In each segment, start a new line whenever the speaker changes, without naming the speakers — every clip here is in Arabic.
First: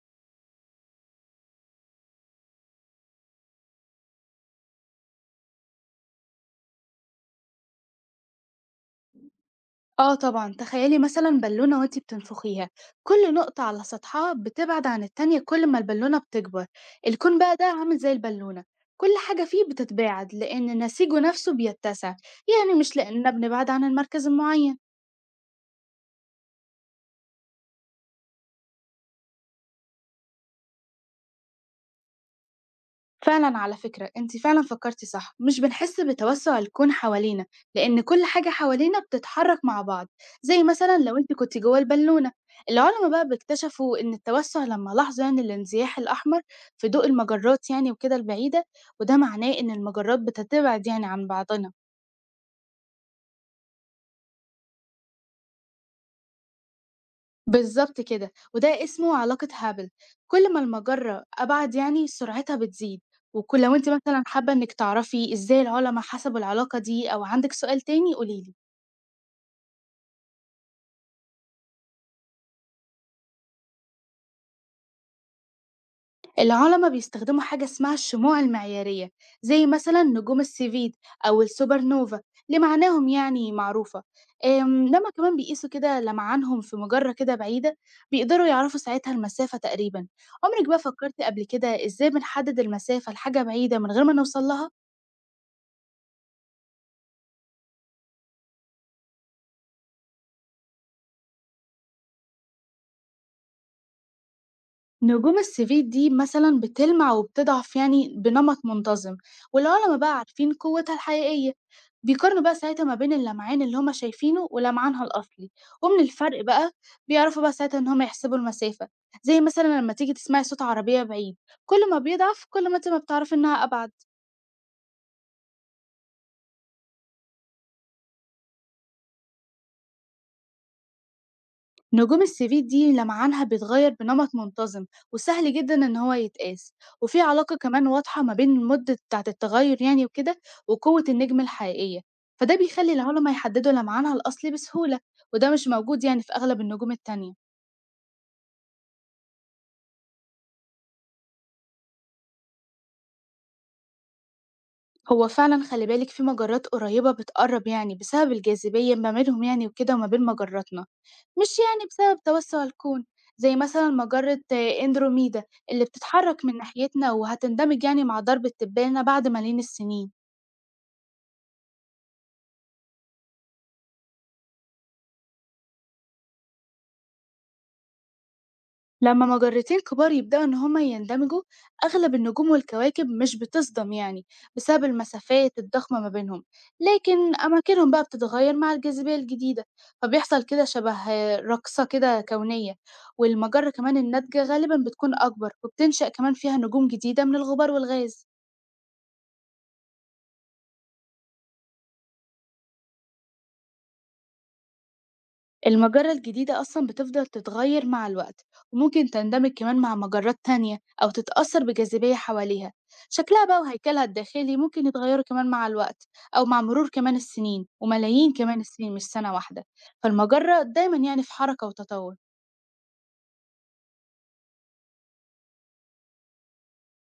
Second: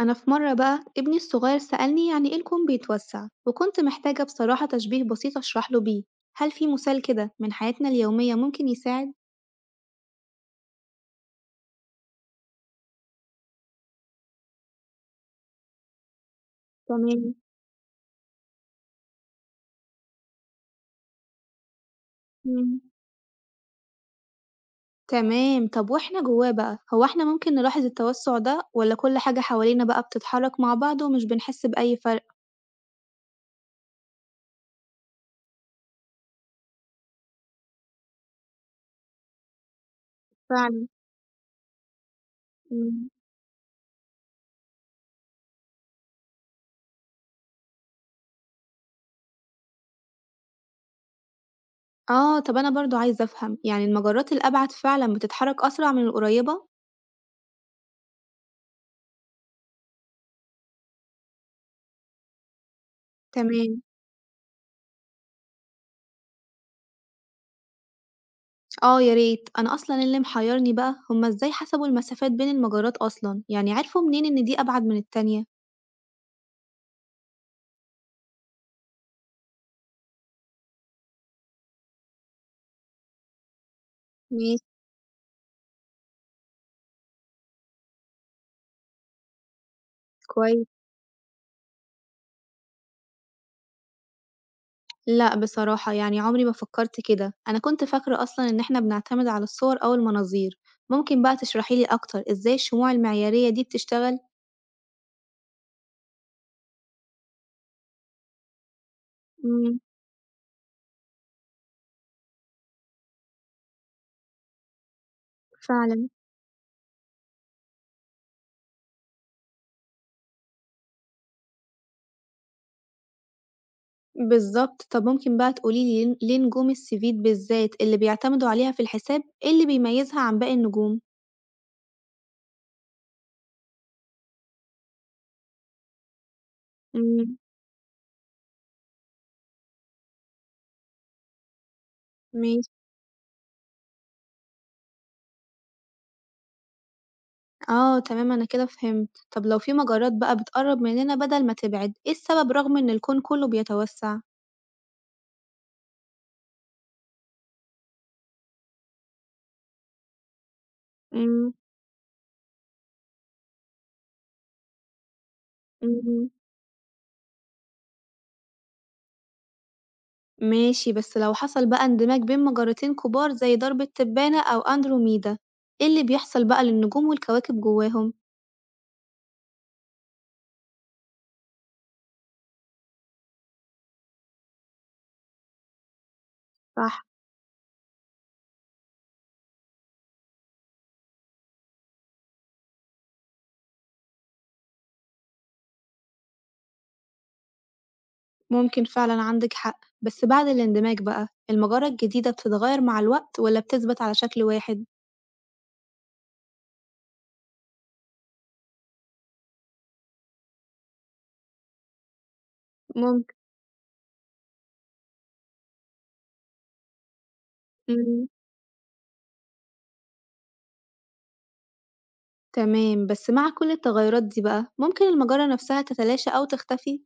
أنا في مرة بقى ابني الصغير سألني يعني إيه الكون بيتوسع، وكنت محتاجة بصراحة تشبيه بسيط أشرحله بيه. هل في مثال كده من حياتنا اليومية ممكن يساعد؟
آه طبعًا، تخيّلي مثلًا بالونة وأنتِ بتنفخيها، كل نقطة على سطحها بتبعد عن التانية كل ما البالونة بتكبر،
تمام.
الكون بقى ده عامل زي البالونة، كل حاجة فيه بتتباعد لأن نسيجه نفسه بيتسع، يعني
مم.
مش لأننا بنبعد عن المركز المعين.
تمام، طب وإحنا جواه بقى هو إحنا ممكن نلاحظ التوسع ده، ولا كل حاجة حوالينا بقى بتتحرك مع بعض ومش بنحس بأي فرق؟
فعلًا على فكرة، أنتِ فعلًا فكّرتِ صح، مش بنحس بتوسُّع الكون حوالينا، لإن كل حاجة حوالينا بتتحرّك مع بعض، زي
فعلا.
مثلًا لو أنتِ كنتِ جوّه البالونة، العُلَما
مم.
بقى باكتشفوا إن التوسُّع لمّا لاحظوا يعني الانزياح الأحمر في ضوء المجرات يعني وكده البعيدة، وده معناه إن المجرات بتتبعد يعني عن بعضنا.
آه طب أنا برضو عايزة أفهم يعني المجرات الأبعد فعلا بتتحرك أسرع من القريبة؟
بالضبط كده، وده اسمه علاقة هابل، كل ما المجرة أبعد يعني سرعتها بتزيد، وك لو
تمام.
أنتِ مثلًا حابة إنِّك تعرفي إزاي العُلَما حسبوا العلاقة دي أو عندِك سؤال تاني قولي لي.
اه يا ريت، انا اصلا اللي محيرني بقى هما ازاي حسبوا المسافات بين المجرات اصلا، يعني عرفوا منين ان دي ابعد من التانية.
العلماء بيستخدموا حاجة اسمها الشموع المعيارية زي مثلا نجوم السيفيد أو السوبر نوفا اللي معناهم يعني معروفة،
ماشي.
لما كمان بيقيسوا كده لمعانهم في مجرة كده بعيدة بيقدروا يعرفوا ساعتها المسافة تقريبا.
كويس.
عمرك بقى فكرت قبل كده ازاي بنحدد المسافة لحاجة بعيدة من غير ما نوصل لها؟
لا بصراحة يعني عمري ما فكرت كده، انا كنت فاكرة اصلا ان احنا بنعتمد على الصور او المناظير. ممكن بقى تشرحيلي اكتر ازاي الشموع المعيارية دي بتشتغل.
نجوم السيفيد دي مثلا بتلمع وبتضعف يعني بنمط منتظم،
مم.
والعلماء بقى عارفين قوتها الحقيقية، بيقارنوا بقى ساعتها ما بين اللمعان اللي هُم شايفينه ولمعانها الأصلي، ومن
فعلا.
الفرق بقى بيعرفوا بقى ساعتها إن هُم يحسبوا المسافة، زي مثلًا لمّا تيجي تسمعي صوت عربية بعيد، كل ما بيضعف كل ما أنتِ ما بتعرفي إنها أبعد.
بالظبط، طب ممكن بقى تقوليلي ليه نجوم السفيد بالذات اللي بيعتمدوا عليها في الحساب، ايه اللي بيميزها عن باقي النجوم؟
نجوم السبيل دي لمعانها بيتغيّر بنمط منتظم، وسهل جدًا إن هو يتقاس، وفي
مم.
علاقة كمان واضحة ما بين المدة بتاعة التغيّر يعني وكده، وقوة النجم الحقيقية، فده
ماشي.
بيخلّي العُلما يحددوا لمعانها الأصلي بسهولة، وده مش موجود يعني في أغلب النجوم التانية.
آه تمام أنا كده فهمت، طب لو في مجرات بقى بتقرّب مننا بدل ما تبعد، إيه السبب رغم إن الكون كلّه بيتوسّع؟
هو فعلا خلي بالك في مجرات قريبة بتقرب يعني بسبب الجاذبية ما بينهم يعني وكده وما بين مجراتنا،
إمم.
مش يعني بسبب توسع الكون، زي مثلا مجرة اندروميدا اللي
اهم.
بتتحرك من ناحيتنا وهتندمج يعني مع درب التبانة بعد ملايين السنين.
ماشي، بس لو حصل بقى اندماج بين مجرتين كبار زي درب التبانة أو أندروميدا، إيه اللي بيحصل بقى للنجوم والكواكب جواهم؟
لما مجرتين كبار يبدأوا إن هما يندمجوا، أغلب النجوم والكواكب مش بتصدم يعني بسبب المسافات الضخمة ما بينهم،
صح.
لكن أماكنهم بقى بتتغير مع الجاذبية الجديدة، فبيحصل كده شبه رقصة كده كونية، والمجرة كمان الناتجة غالبا بتكون أكبر وبتنشأ كمان فيها نجوم جديدة من الغبار والغاز.
ممكن فعلًا عندِك حق، بس بعد الاندماج بقى المجرة الجديدة بتتغير مع الوقت والّا بتثبت على شكل واحد؟
المجرة الجديدة أصلًا بتفضل تتغير مع الوقت، وممكن تندمج كمان مع مجرات تانية أو تتأثر بجاذبية حواليها،
ممكن.
شكلها بقى وهيكلها الداخلي ممكن يتغيروا كمان مع الوقت أو مع مرور كمان السنين
إمم.
وملايين كمان السنين مش سنة واحدة، فالمجرة دايمًا يعني في حركة وتطور.
تمام، بس مع كل التغيرات دي بقى ممكن المجرة نفسها تتلاشى أو تختفي؟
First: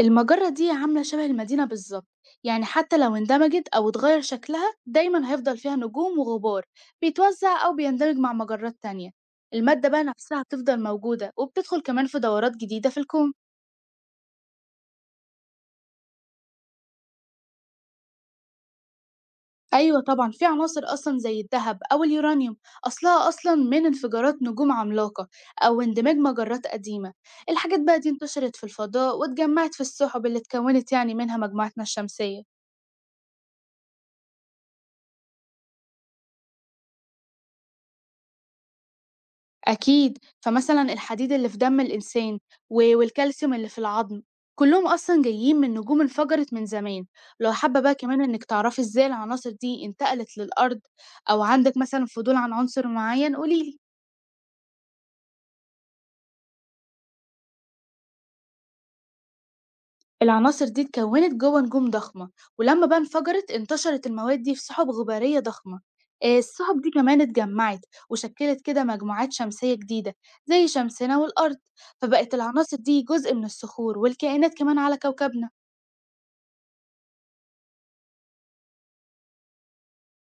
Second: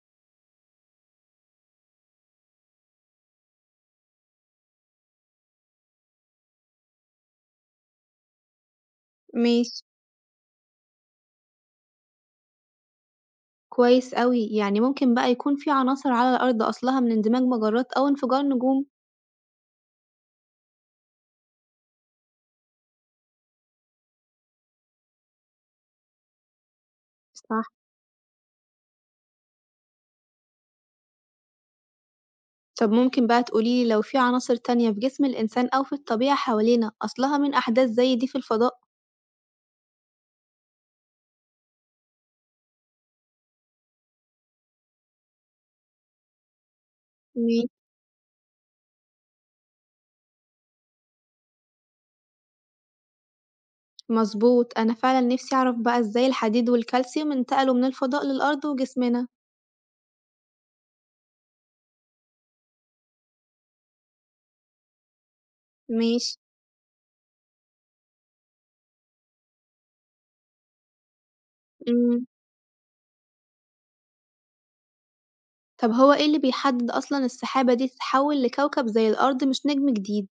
المجرة دي عاملة شبه المدينة بالظبط، يعني حتى لو اندمجت أو اتغير شكلها دايما هيفضل فيها نجوم وغبار بيتوزع أو بيندمج مع مجرات تانية.
ماشي.
المادة بقى نفسها بتفضل موجودة وبتدخل كمان في دورات جديدة في الكون.
كويس أوي، يعني ممكن بقى يكون في عناصر على الأرض أصلها من اندماج مجرات أو انفجار نجوم؟
أيوة طبعا في عناصر أصلا زي الذهب أو اليورانيوم أصلها أصلا من انفجارات نجوم عملاقة أو اندماج مجرات قديمة.
صح.
الحاجات بقى دي انتشرت في الفضاء واتجمعت في السحب اللي اتكونت يعني منها مجموعتنا الشمسية.
طب ممكن بقى تقولي لي لو في عناصر تانية في جسم الإنسان أو في الطبيعة حوالينا أصلها من أحداث زي دي في الفضاء؟
أكيد، فمثلًا الحديد اللي في دم الإنسان والكالسيوم اللي في العظم، كلّهم أصلًا جايين من نجوم انفجرت من زمان، لو
ماشي.
حابة بقى كمان إنِّك تعرفي إزاي العناصر دي انتقلت للأرض أو عندِك مثلًا فضول عن عنصر معيّن قولي لي.
مظبوط، أنا فعلا نفسي أعرف بقى إزاي الحديد والكالسيوم انتقلوا من الفضاء للأرض وجسمنا.
العناصر دي اتكوّنت جوّه نجوم ضخمة، ولمّا بقى انفجرت انتشرت المواد دي في سُحُب غبارية ضخمة،
ماشي.
السُحُب دي كمان اتجمّعت وشكّلت كده مجموعات شمسية جديدة زي شمسنا والأرض،
مم.
فبقت العناصر دي جزء من الصخور والكائنات كمان على كوكبنا.
طب هو إيه اللي بيحدد أصلا السحابة دي تتحول لكوكب زي الأرض مش نجم جديد؟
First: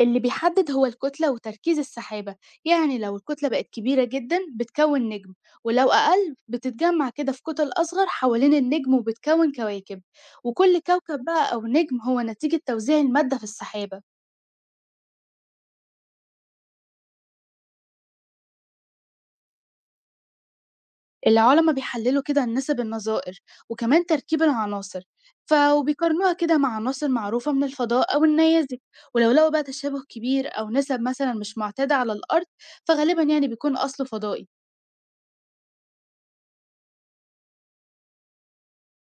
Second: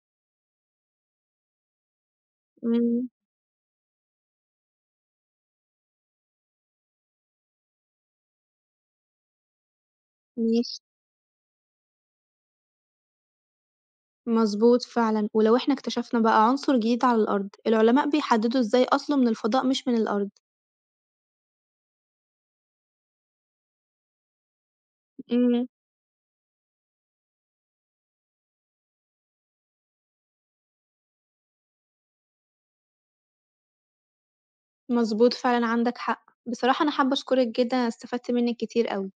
اللي بيحدد هو الكتلة وتركيز السحابة، يعني
مم.
لو الكتلة بقت كبيرة جدا بتكون نجم، ولو أقل بتتجمع كده في كتل أصغر حوالين النجم وبتكون كواكب، وكل
ماشي.
كوكب بقى أو نجم هو نتيجة توزيع المادة في السحابة.
مظبوط فعلًا، ولو إحنا اكتشفنا بقى عنصر جديد على الأرض، العلماء بيحددوا إزاي أصله من الفضاء مش من الأرض؟
العلماء بيحللوا كده النسب النظائر وكمان تركيب العناصر،
إمم.
وبيقارنوها كده مع عناصر معروفة من الفضاء أو النيازك، ولو لقوا بقى تشابه كبير أو نسب مثلا مش معتادة على الأرض فغالبا يعني بيكون أصله فضائي.
مظبوط فعلًا، عندك حق. بصراحة أنا حابة أشكرك جدًا، أنا استفدت منِّك كتير أوي.